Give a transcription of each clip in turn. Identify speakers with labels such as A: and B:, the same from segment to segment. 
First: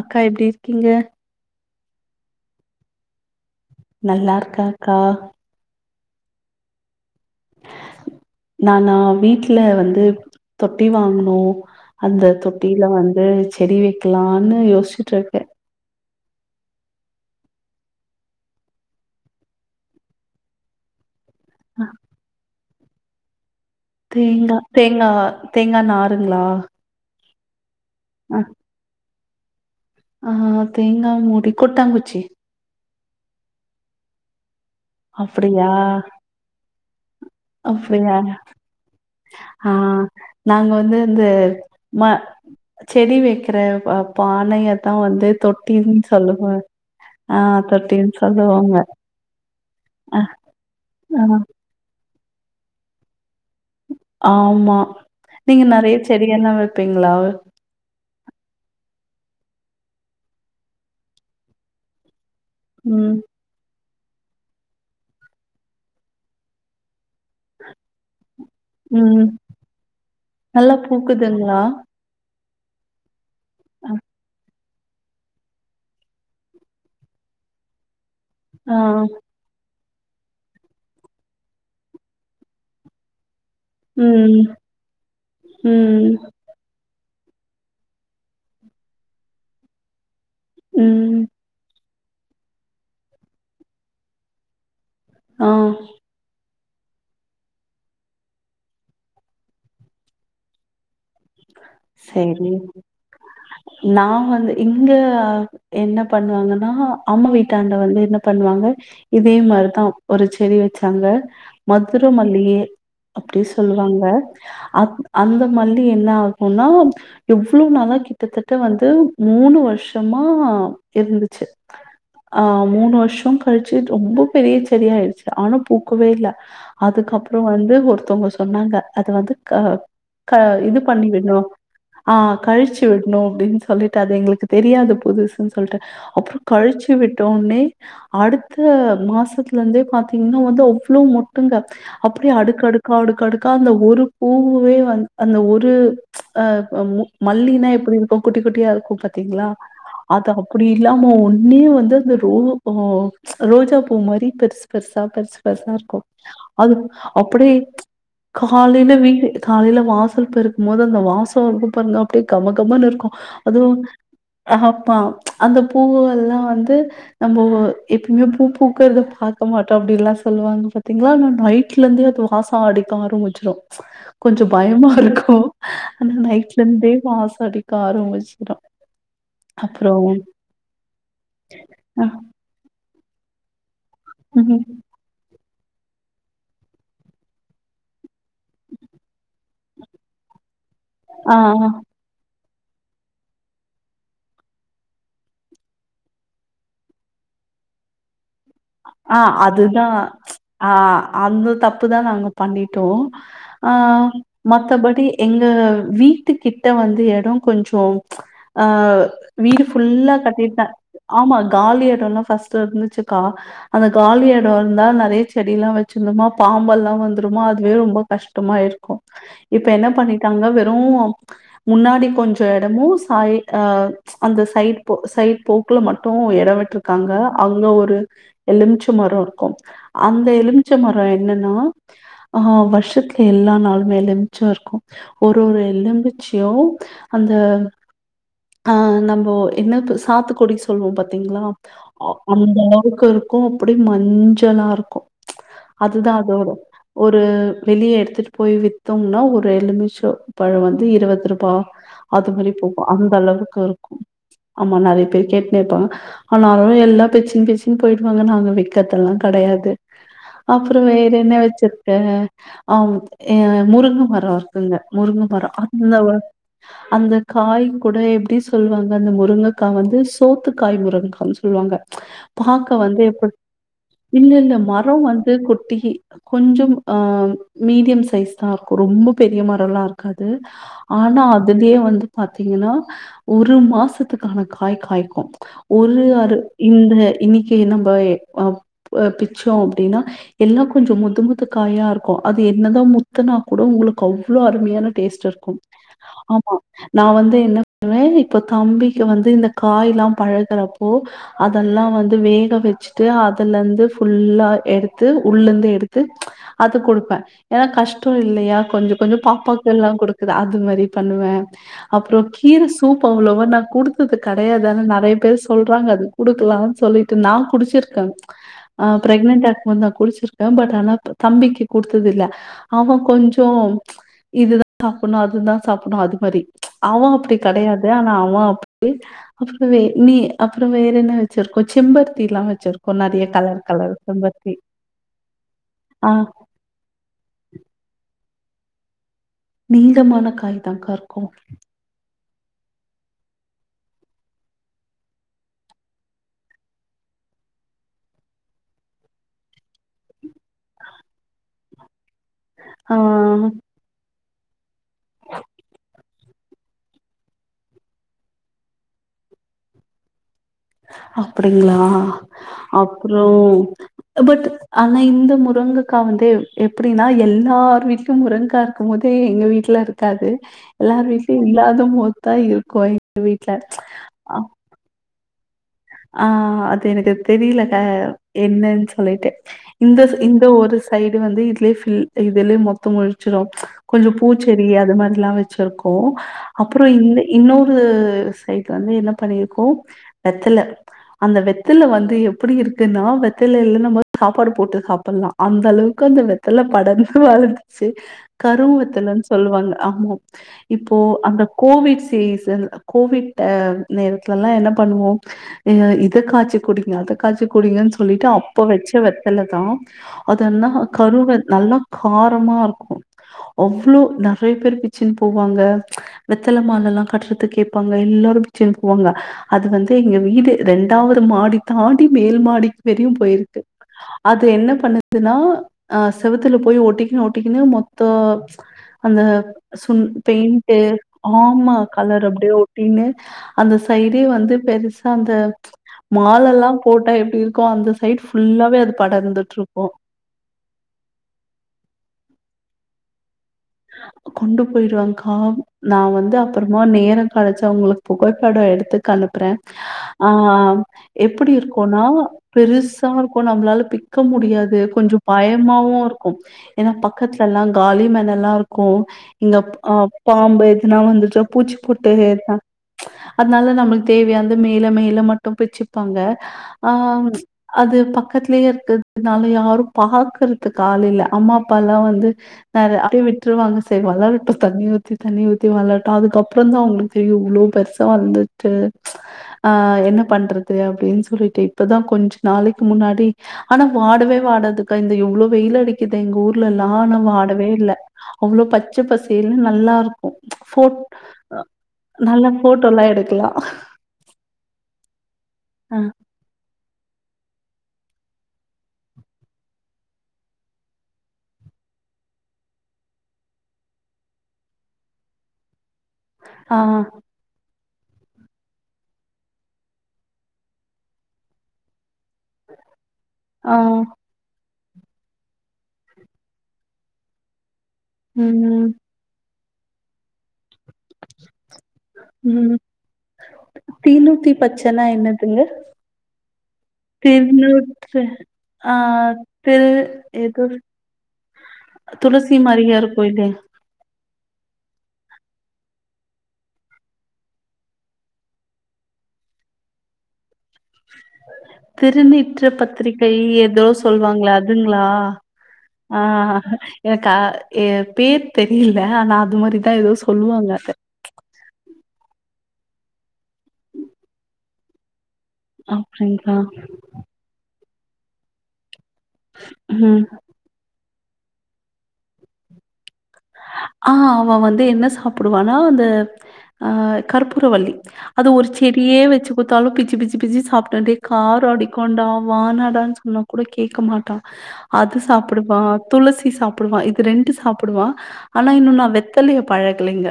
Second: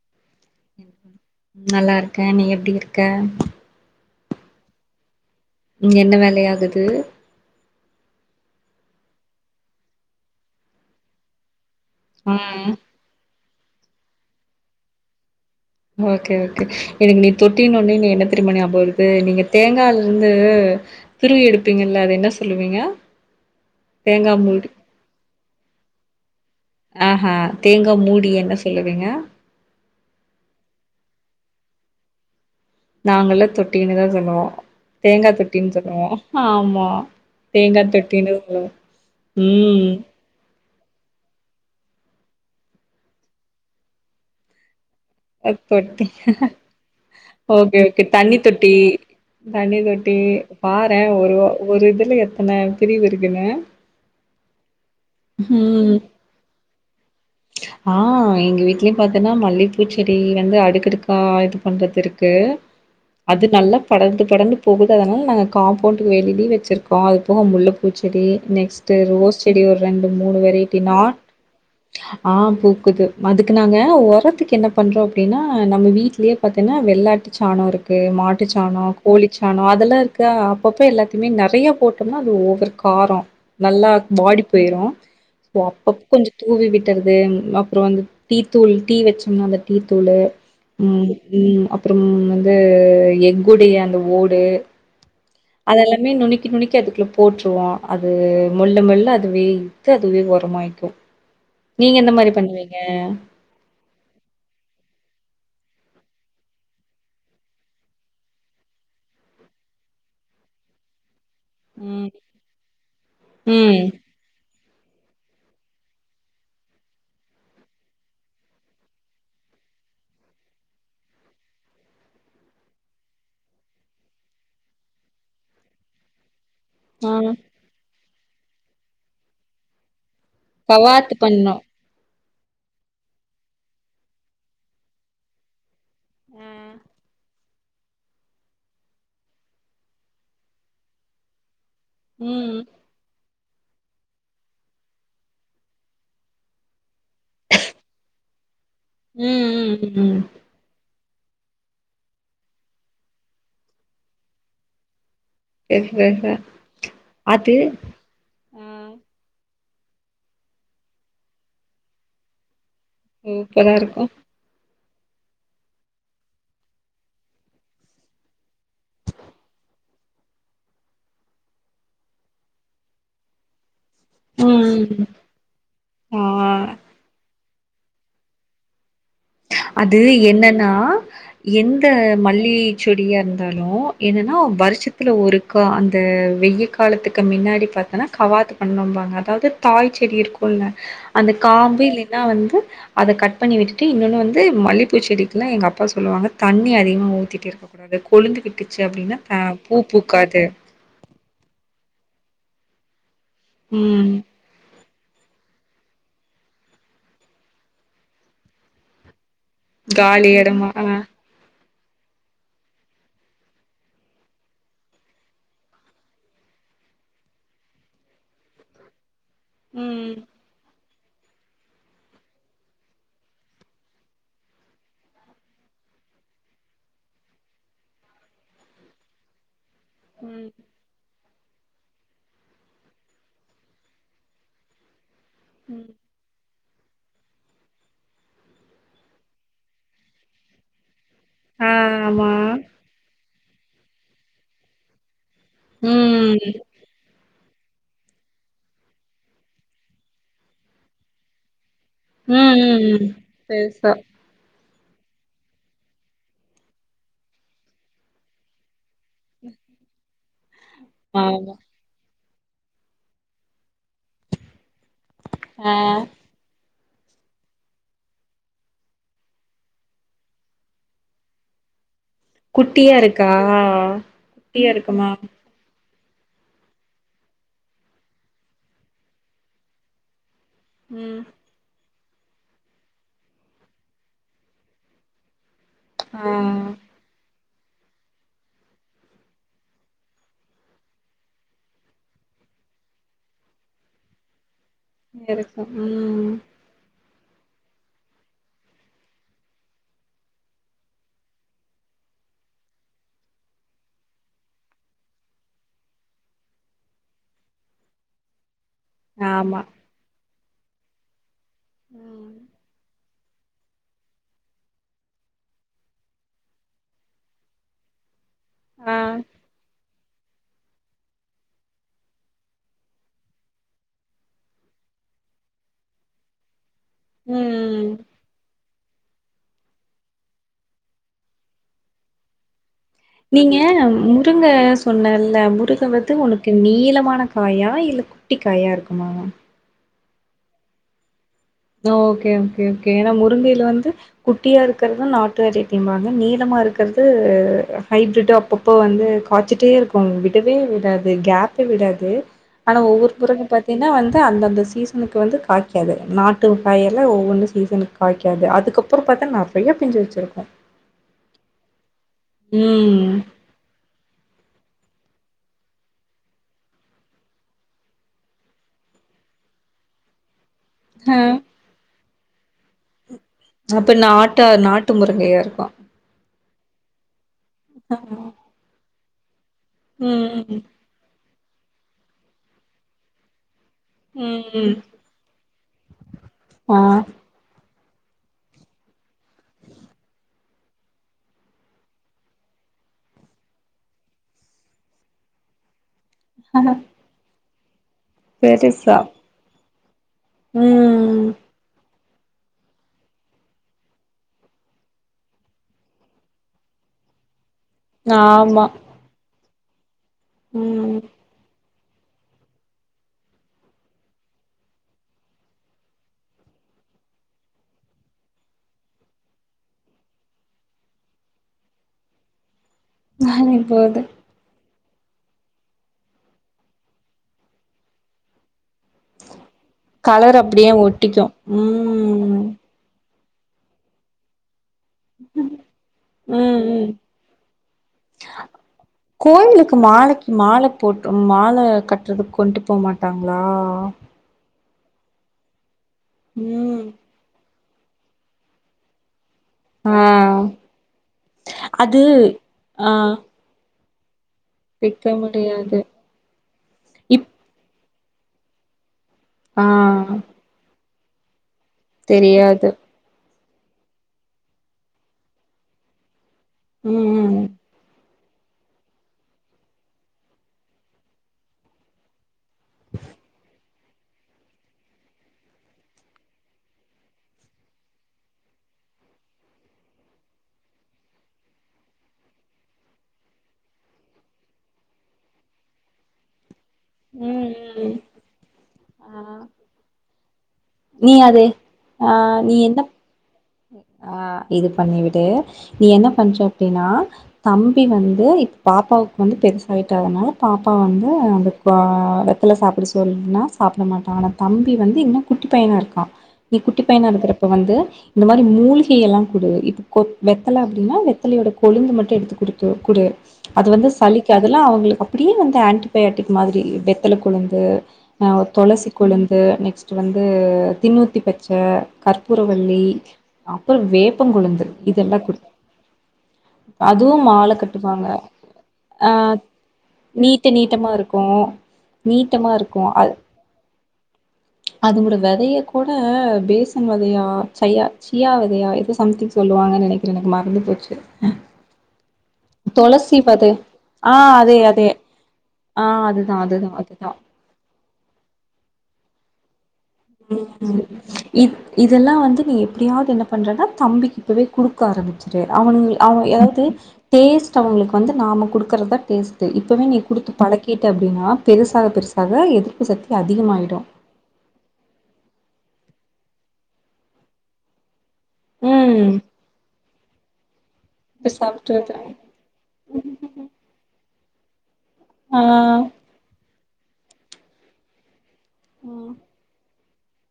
A: அக்கா எப்டி இருக்கீங்க
B: நல்லா இருக்க நீ எப்டி இருக்க
A: நல்லா இருக்காக்கா
B: இங்க என்ன வேல ஆகுது
A: நானா வீட்ல வந்து தொட்டி வாங்கினோ அந்த
B: ம்
A: தொட்டில வந்து செடி வைக்கலானு யோசிச்சுட்டு இருக்கே
B: ஓகே ஓகே எனக்கு நீ தொட்டின ஒன்னே நீ என்ன தெரியுமா நியாமகோ வருது நீங்க தேங்கால இருந்து துருவி எடுப்பீங்கள்ல அது என்ன சொல்லுவீங்க
A: தேங்கா தேங்கா தேங்கா நாரூங்களா
B: ஆஹா தேங்கா மூடிய என்ன சொல்லுவீங்க
A: அ தேங்கா மூடி கொட்டாங்குச்சி
B: நாங்கெல்லா தொட்டினுதா சொல்லுவோ தேங்கா
A: அப்டியா
B: தொட்டின்னு சொல்லுவோ ஆமா தேங்கா
A: அப்டியா
B: தொட்டின்னு சொல்ல
A: ஆ
B: ம்
A: நாங்க வந்து இந்த ம செடி வைக்கிற பானைய தா வந்து
B: அ
A: தொட்டின்னு
B: தொட்டி
A: சொல்லுவ
B: ஓகே ஓகே தண்ணி தொட்டி தண்ணி தொட்டி பாறே
A: ஆ,
B: ஒரு ஒரு இதுல எத்தன பிரிவு இருக்
A: ஆமா நீங்க நெறைய
B: ம்
A: செடியெல்லா வைப்பீங்களா
B: ஆ எங்க வீட்லயு பாத்தோன்னா மல்லிப்பூச்செடி வந்து அடுக்கடுக்கா இது பண்றது இருக் கு
A: ம்
B: அது நல்லா படர்ந்து படர்ந்து போகுது அதனால நாங்க காம்பவுண்டக்கு வெளில வெச்சிருக்கோ அது போக முல்ப்பூ செடி நெக்ஸ்ட்
A: ம்
B: ரோஸ் செடி ஒரு ரெண்டு மூணு வெரைட்டி நா
A: நா
B: அ பூக்குது அதுக்கு நாங்க ஒரத்துக்கு என்ன பண்றோ அப்டின்னா நம்ம வீட்லயே பாத்தீன்னா வெள்ளாட்டு சாணோ இருக்கு மாடு மாட்டு
A: ஆ
B: சாணோ கோழி சாணோ அதெல்லா க்க அப்பப்ப எல்லாத்தயுமே நெறைய போட்டோம்னா அது ஓவர் காரம் நல்லா
A: ம்
B: பாடி போயிரு அப்பப்ப
A: ம்
B: கொஞ்ச தூவி விட் றது அப்ற அந்த டீ தூள் டீ வச்சோம்னா அந்த டீ தூளு ம் அப் அப்ற வந்து எக்குடைய அந்த ஓடு
A: ஆ
B: அதெல்லாமே நுனிக்கி தக்கி நுனிக்கி அதுக்குள்ள போட்டுருவோ அது மொல்ல மொல்ல அதுவே இத்து அதுவே ஒரமாய்க்கு
A: செரி நா வந்து இங்க என்ன பண்ணுவாங்கன்னா அம்மா வீட்டாண்ட வந்து என்ன பண்ணுவாங்க இதே மாரிதா ஒரு செடி வச்சாங்க
B: ம்
A: மதுரமல்லி அப்டி
B: ம்.
A: சொல்லுவாங்க அந்த மல்லி என்னாகு ன்னா எவ்ளோ நாளா கிட்டத்தட்ட வந்து மூணு வருஷமா இருந்துச்சு
B: [inaudible]
A: ஆ மூணு வருஷ கழிச்சு ரொம்ப பெரிய செடியாயிடுச்சு ஆனா பூக்கவே இல்ல
B: ஆ
A: அதுக்கப்புற வந்து ஒருத்தவங்க சொன்னாங்க அது வந்து க க இது பண்ணி விட்
B: பண்ணு
A: ஆஹ் கழிச்சு விட்ணு அப்படின்னு சொல்லிட்டு அது எங்களுக்கு தெரியாது புதுசுன்னு சொல்ட்டு அப்புற
B: ஆ
A: கழிச்சு விட்டொன்னே அடுத்த மாசத்துல இருந்தே பாத்தீங்கன்னா வந்து அவ்ளோ மொட்டுங்க அப்டியே
B: ம்
A: அடுக்கடுக்கா அடுக்கடுக்கா அந்த ஒரு பூவே வந் அந்த ஒரு ஆ மு மல்லினா எப்டி இருக்கு குட்டி குட்டியா இருக் க்கு
B: ம்
A: பாத்தீங்ளா
B: ம் ம்
A: அது அப்டி இல்லாம ஒ ஒன்னே வந்து அந்த ரோ அ ரோஜா பூ மாரி பெருசு பெருசு சா பெருசு பெருசா
B: சரி
A: இருக்கு
B: சரி சரி
A: அது அப்டே
B: அது
A: காலைல வீடு காலைல வாசல் பெருக்குமோது அந்த வாசொ வர்து பாருங்க அப்டே கம கமனு இருக்கு அதுவு
B: சூப்பரா இருக்கு
A: அஹ ப்பா அந்த பூவு எல்லா வந்து நம்பொவு எப்பயுமே பூ பூக்கற்த பாக்க மாட்டோ அப்டி எல்லா சொல்லுவாங்க பாத்தீங்களா ஆனா நைட்ல இருந்தே அது வாசோ அடிக்கு ஆரம்பிச்சிறு கொஞ்சொ பயமா
B: ம்
A: இருக்கு ஆனா
B: ஆ
A: நைட்ல இருந்தே வாசோ அடிக் கார மிச்சிரு
B: அது என்னன்னா எந்த
A: ஆ
B: மல்லிச்செடியா இருந்தாலு என்னன்னா
A: ம்
B: வருஷத்துல ஒரு க அந்த வெய்யி காலத்துக்கு மின்னாடி பாத்தன்னா கவாத்து பண்ணோன்ம்பாங்க அதாவ து தாய் செடி இருக்குல்ல அந்த
A: ஆ ஆ
B: காம்பு இல்லைன்னா வந்து அத கட் பண்ணி விட்டுட்டு இன்னொன்னு வந் து மல்லிப்பூ செடிக்குல்லா எங்க அப்பா சொல்லுவாங்க தண்ணி அதிகமா ஊத்திட்டு இருக்கக் கூடாது கொலுந்துவிட்
A: ஆ அதுதா ஆ அந்த தப்பு ப்புதா நாங்க பண்ணிட்டோ ஆ
B: ம்
A: மத்தபடி டி எங்க வீட்டு கிட்ட வந்து எடொ கொஞ்சொ அ வீடு ஃபுல்லா
B: காலி
A: கட்டிட்டே
B: எடமா ஆ
A: ஆமா காலி எடொல்லா ஃபர்ஸ்ட்டு இருந்துச்சுக்கா அந்த காலி எடொ இருந்தா நெறைய செடில்லா வச்சிருந்தோமா பாம்பெல்லா வந்துருமா அதுவே ரொம்ப கஷ்டமா ஆயிருக்கு இப்ப என்ன
B: ம்
A: பண்ணிட்டாங்க வெறு முன்னாடி கொஞ்ச எடமும் சாய் அ அந்த சைட் போ சைட் போக்குல மட்டு டும் எடொ விட்ருக்காங்க அங்க ஒரு எலுச்ச மரோ இருக்கு அந்த
B: ம்
A: எலுமிச்ச மரொ எ என்னன்னா ஆ வருஷத்துல எல்லா நாளுமே எலுமிச்ச இருக்கு ஒரு ஒரு
B: ம்
A: எலும்பிச்சயு அந்த ஆ நம்பொ என்னத்த சாத்துக்கொடி சொல்லுவோ பாத் த்தீங்களா
B: ஆ
A: அ
B: ஆமா
A: அந்த அளவுக்கு இருக்கு அப்டே மஞ்சளா இருக்கு அதுதா
B: ம்
A: அதோட
B: ம்
A: ஒரு வெளிய எடுத்துட்டு போய் வித்தோம்னா ஒரு எலுமிச்ச பழ வந்து இருவத்ருபா அது மேரி
B: ம்
A: போகு
B: ம்
A: அந்த அளவுக்கு
B: பெருசா
A: இருக்கு ஆமா நறைய பேர் கேட்னே இருப்பாங்க ஆனாலு எல்லா பிச்சின் பிச்சின் போயிட் ன்னு நாங்க விக்கற்தெல்லா கெடையாது அப்புறம் வேற என்ன
B: ஆமா
A: வச்சிருக்கே ஆ ஏ முருங்க மரொ இருக்குங்க முருங்க மரொ
B: ஆ
A: அந்த அந்த காய் கூட எப்டி சொல்லுவாங்க அந்த முருங்கக்கா வந்து சோத்து காய் முருங்க்கான்னு சொல்வாங்க ங்க பாக்க
B: குட்டியா
A: வந்து எப்ப
B: இருக்கா
A: இல்ல இல்ல
B: குட்டியா
A: மரொ
B: இருக்குமா
A: வந்து குட்டி கொஞ்சம் ஆ மீடியம் சைஸ் தா இருக்கூ ரொம்ப பெரிய மரல்லா இருக்காது து
B: ம்
A: ஆனா அதுலயே வந்து பாத்தீங்கன்னா ஒரு மாசத்துக்கான காய் காய்க்கு ஒரு
B: ஆ
A: அரு இந்த இன்னிக்கி கி நம்ப எ அ பிச்சோ அப்டினா எல்லா கொஞ்ச முத்து முத்து காயாருக்கூ அது என்னதா முத்துனா கூட உங்ளுக்கு அவ்ளோ அருமையான டேஸ்ட் இருக்கும்
B: இருக்கு ம்
A: ஆமா நா வந்து என்ன பண்ணுவ இப்போ தம்பிக்கு வந்து இந்த காய்லா பழகறப்போ அதெல்லா வந்துவே க வச்சுட்டு அதுலந்து ஃபுல்லா எடுத்து உள்ளந்து எடுத்து அது குடுப்ப ஏனா கஷ்டோ இல்லையா கொஞ்ச கொஞ்ச
B: ஆமா
A: பாப்பாக்கெல்லா குடுக்குத அது மாரி பண்ணுவ அப்றோ
B: ம்
A: கீர சூப் போ அவ்ளவா நா குடுத்தது கெடையாது ஆனா நறைய பேர் சொல்றாங்க அது குடுக்கலான் சொல்லிட்டு ட்டு நா குடிச்சிருக்க அ
B: ஆ
A: ப்ரக்னட்டா இருக்கும்போது நா குடிச்சிருக்க பட் ஆனா தம்பிக்கு குடுத்தது இல்ல அவ கொஞ்சோ இதுதா பொண்ணா இருந்துந்தா சாப்டு அதுமாறி அவ அப்டி கெடையாது
B: ம்
A: ஆனா அவ அப்டி இ அப்ற வே நீ அப்ற வேறென்ன வச்சிருக்கோ செம்பருத்திலா வச்சிருக்கோ நெறைய
B: நீங்க
A: கலர் கலர்
B: முருங்க
A: செம்பருத்தி
B: சொன்னல முருங்க
A: ஆ
B: வந்து உனக்கு நீளமான காயா இல்ல குட்டிக்காயா இருக்குமா
A: நீளமான காய்தாக்காருக்கூ
B: கொழந்தைல வந்து குட்டியா இருக்கிறது நாட்டு வெரைட்டிம்பாங்க நீளமாருக்கறது ஹைப்ரிட் அப்பப்போ வந்து காய்ச்சிட்டேருக்கும் விடவே விடாது கேப்பே விடாது ஆனா ஒவ்வொரு
A: ஆ
B: முருங்க பாத்தீனா வந்து அந்தந்த சீசனுக்கு வந்து காய்க்காது நாட்டு ட்டு காயல்லா ஒவ்வொன்னு சீசனுக் காய்க்காது அதுக்கப்புற பாத்தா நறைய பிஞ்சு வச்சிருக்கூ
A: அப்டிங்ளா
B: ம்.
A: அப்புறம் பட் ஆனா இந்த முரங்கக்கா வந்து எப்டினா எல்லார் வீட்லியும் முரங்க்கா இருக்கும் போதே எங்க வீட்ல ல இருக்காது எல்லார்
B: அ
A: வீட்லியு இல்லாதபோத்தா இரு கோய் எ வீட்ல ஆ
B: பன்னியாருக்கூ
A: ஆ அது எனக்கு தெரில என்னன் சொல்லிட்டு இந்த
B: ம்,
A: இந்த
B: ம்,
A: ஒரு சைடு டி வந்து இதுலியே ஃபில் இதுலயே மொத்தம் மொழச்சிரு கொஞ்சம் பூச்செரி
B: ம்.
A: அது மாறிலா வச்சிருக்கோ
B: ஆ
A: அப்புறொ இந்த இன்னொரு ரு சைட் வந்து என்ன பண்ணிருக்கோ வெத்தல அந்த வெத்தல வந்து எப்பிடி இருக்குன்னா வெத்தளைல நம்ம சாப்பாடு போட்டு சாப்பல்லா அந்தளவு க்கு அந்த வெத்தள படந்து வளந்துச்சு கரு
B: பெருசா.
A: வெத்தளன் சொல்வாங்க ஆமா இப்போ
B: ம்.
A: அந்த கோவிட்ஸ் சீசன் கோவிட் அ நேரத்லலா என்ன பண்ணுவோ இத காச்சி குடிங்க அத காச்சி குடிங்கன் சொல்லிட்டு அப்ப
B: ஆமா.
A: வச்ச வெத்தளதா அதனா
B: ம்.
A: கரு வெ நல்லா காரமாருக்கூ அவ்ளோ நறைய பேர் பிச்சின் போவாங்க வெத்தள மாலல்லா கட்றதுக் கேப்பாங்க எல்லா லாரும் பிச்சின் போவாங்க அது வந்து எங்க வீடு ரெண்டாவது மாடி தாண்டி மேல் மாடிக் வரியு
B: நானே
A: போயிருக்கு
B: போது
A: அது என்ன பண்ண துனா அ செவுத்துல போய் ஒட்டிகினு ஒட்டிக்கினு மொத்தோ அந்த சுன்
B: கலர் அப்டியே
A: பெயிண்ட்டு
B: ஒட்டிக்கு
A: ஆம்மா கலர்
B: ம்
A: அப்டியே ஒட்டின்னு அந்த சைடே வந்து பெருசா அந்த
B: ம்
A: மாலலாம்
B: ம்
A: போட்டா எப்டிருக்கு அந்த சைடு ஃபுல்லாவே அது
B: கோயிலுக்கு
A: படர்ந்துட்டுருக்கூ
B: மாலைக்கு மால போட்டு மால கட்றதுக் கொண்ட் போ மாட்டாங்ளா
A: போயிருவங்க்கா நா வந்து அப்றமா
B: ம்
A: நேரங் கெழச்சா ஒங்களுக் புகைப்பட எடுத்துக்கனுப் ப்ற ஆ எப்டி
B: அது
A: இருக்குனா
B: ஆ
A: பெருசா இருக்கு நம்மளால பிக் க்க முடியாது
B: விக்க
A: கொஞ்சொ
B: முடியாது
A: பயமாவு இருக்கு ஏனா
B: இப்
A: பக்கத்துலல்லா காலி மெணலா இருக்கு இங்கப் ஆ பாம்பு எதுனா வந்துச்சா பூச்சிபொட்டு எதுனா
B: தெரியாது
A: அதுனால நம்ளுக் தேவையானது மேல மேல மட்டு பிச்சுப்பாங்க ஆங்
B: ம் ம்
A: அது ப பக்கத்துலியே இருக்கறதுனால யாரும் பாக்கறதுக் ஆளில்ல அம்மா அப்பாலா வந்து நெற அப்டியே விட் ட்டுருவாங்க செரி வளரட்டு தண்ணி ஊத்தி தண்ணி ஊத்தி வளரட்டு அதுக்கப்புறந்தா அவங்களுக் தெரியு இவ்ளோ பெருசா வளந்து த்து ஆ என்ன பண்றது அப்டின் சொல்லிட்டு இப்பதா கொஞ்சோ நாளைக்கு முன்னாடி ஆனா வாடவே வாடாதுக்கா இந்த இவ்ளோ வெயில் அடிக்குது எங்க ஊர் இல்ல லான
B: ம்
A: வாடவே இல்ல
B: ம்
A: அவ்ளோ பச்ச
B: ஆ
A: பசேல்ன் நல்லாருக்கு ஃபோட்
B: நீ அது ஆ
A: நல்லா
B: நீ என்ன
A: ஃபோட்டோலா எடுக்கலா
B: ஆ இது பண்ணிவிடு நீ
A: ஆ
B: என்ன பண்ற அப்டினா தம்பி வந்து இப்ப பாப்பாவுக்கு வந்து பெருசாய்ட்ட அதனால பாப்பா வந்து அந்த ஆ அ வெத்தல சாப்பட சொன்னா சாப்ட மாட்டா ஆனா தம்பி வந்து இன்னு குட்டி பையனாருக்கா நீ
A: ஆ
B: குட்டி பையனா இருக்குறப்ப வந்து இந்த மாரி மூலீகையெல்லா குடு இது கொ வெத்தல அப்டினா வெத்தலையோட கொழுந்து மட்டு எடுத்துக் இருக்கு கூடியது அது
A: ஆ
B: வந்து சளிக்கதுல்லா அவங்ளுக் அப்புடியே வந்து ஆன்டிபயாட்டிக் மாதிரி வெத்தல கொழுந்து அ
A: ம்
B: துளசி கொழுந்து நெக் நெக்ஸ்டு வந்து தின்னூத்தி பச்ச
A: ம்
B: கற்பூரவல்லி
A: தீநூத்தி பச்சன்னா
B: குடு
A: என்னாதுங்க
B: அதுவு மால கட்டுவாங்க
A: [unintelligible] ஆ து
B: நீட்ட
A: எது
B: நீட்டமா இருக்கு நீட்டமா
A: துளசி மாரியா
B: அ
A: இருக்கு இது
B: அதோட வெதைய கூட பேசன் வெதையா சாயா சியா வெதையா எதோ சம்திங் சொல்லுவாங்க நெனைக்கிறே எனக்கு மறந்து போச்சு
A: திருநீற்று
B: துளசி
A: பத்திரிகை
B: விதை
A: எதோ
B: ஆ
A: சொல்லுவாங்கள
B: அதே அதே
A: அதுங்ளா ஆ
B: அதுதா அதுதா அதுதா
A: எனக்கா ஏ பேர் தெரில ஆனா அது மாரி
B: ம் ம் இப் இதெல்லா வந்து நீ எப்டியாவது என்ன பண்றனா தம்பிக்கு இப்பவே குடுக்க ஆரம்பி செரி அவனுங்கள் அவ
A: அப்டிங்களா
B: எதாவ்து டேஸ்ட் அவுங்குளுக்கு வந்து நாம குடுக்கறத்தா டேஸ்டு இப்பவே நீ
A: ம்
B: குடுத்து பழக்கீட்ட அப்டினா பெருசாக பெருசாக எதிர்ப்பு சத்தி அதி
A: ஆ அவ வந்து என்ன சாப்டுவானா அந்த ஆ கற்பூரவல்லி அது ஒரு
B: ம்
A: செடியே வெச்சு குடுத்தாலு பிச்சு பிச்சு பிச்சு சாப்ட் டே
B: இப்ப
A: காரோ
B: சாப்ட்டு வருது
A: அடிக்குண்டா வானாடான் சொன்னா கூட கேக்க மாட்டா அது
B: ஆ
A: சாப்புடுவா துளசி சாப்புடுவா இது ரெண்டு சாப்புடுவா ஆனா இன்னு நா
B: ம்.
A: வெத்தலைய பழக்குலிங்க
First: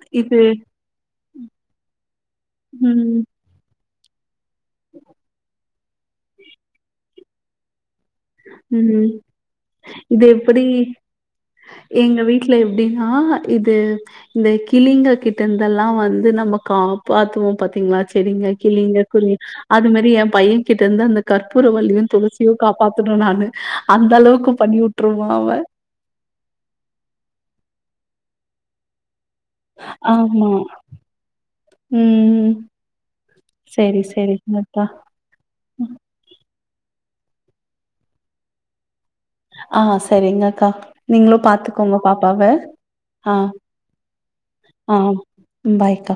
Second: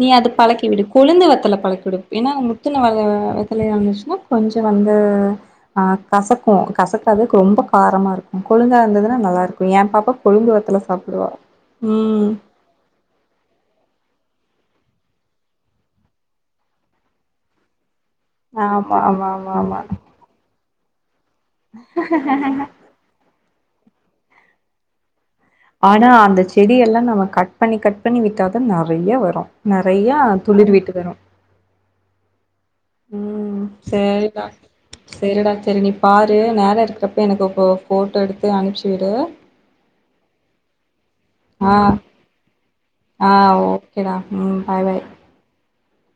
B: நீ அது பழக்கி விடு கொழுந்து வெத்தல பழக்குடு ஏனா முத்துன
A: ம்,
B: வெத்தலயாருந்துச்சுனா கொஞ்சோ வந்து கசக்கு கசக்கறதுக்கு ரொம்ப காரமா கொழுந்தா
A: ம்.
B: இருந்ததுனா நல்லாருக்கு எ பாப்பா
A: இது
B: கொழுந்து
A: எப்படி
B: வெத்தல சாப்புடுவா
A: எங்க வீட்ல எப்டினா இது இந்த கிளிங்க கிட்டருந்தெல்லா வந்து நம்ம காப்பாத்துவோ பாத்தீங்ளா செரிங்க
B: ஆமா
A: கிளிங்க
B: ஆமா
A: குருவி
B: ஆமா ஆமா
A: அது மாரி எ பையகிட்டருந்து அந்த கற்பூரவல்லியு துளசியு காப் நானு அந்த அளவுக்கு பண்ணிவுட்டுருவா
B: ஆனா அந்த செடியெல்லா நம்ம கட் பண்ணி கட் பண்ணி விட்டாதா நறைய வரு நறைய
A: ஆமா.
B: துளிர் விட்டு வரு
A: ம்.
B: ம்
A: சரி,
B: சேரிடா
A: சரிங்க அக்கா.
B: சேரிடா செரி நீ பாரு நேர இருக்கறப் இப்ப எனக்கு இப்போ போட்டோ எடுத்து அனுப்ச்சி விடு
A: ஆ செரிங்கக்கா நீங்ளு
B: ஆ
A: பாத்துக்கோங்க பாப்பாவ
B: ஆ
A: அ
B: ஓகேடா ம் பாய் பாய்
A: அ அ பாய்க்கா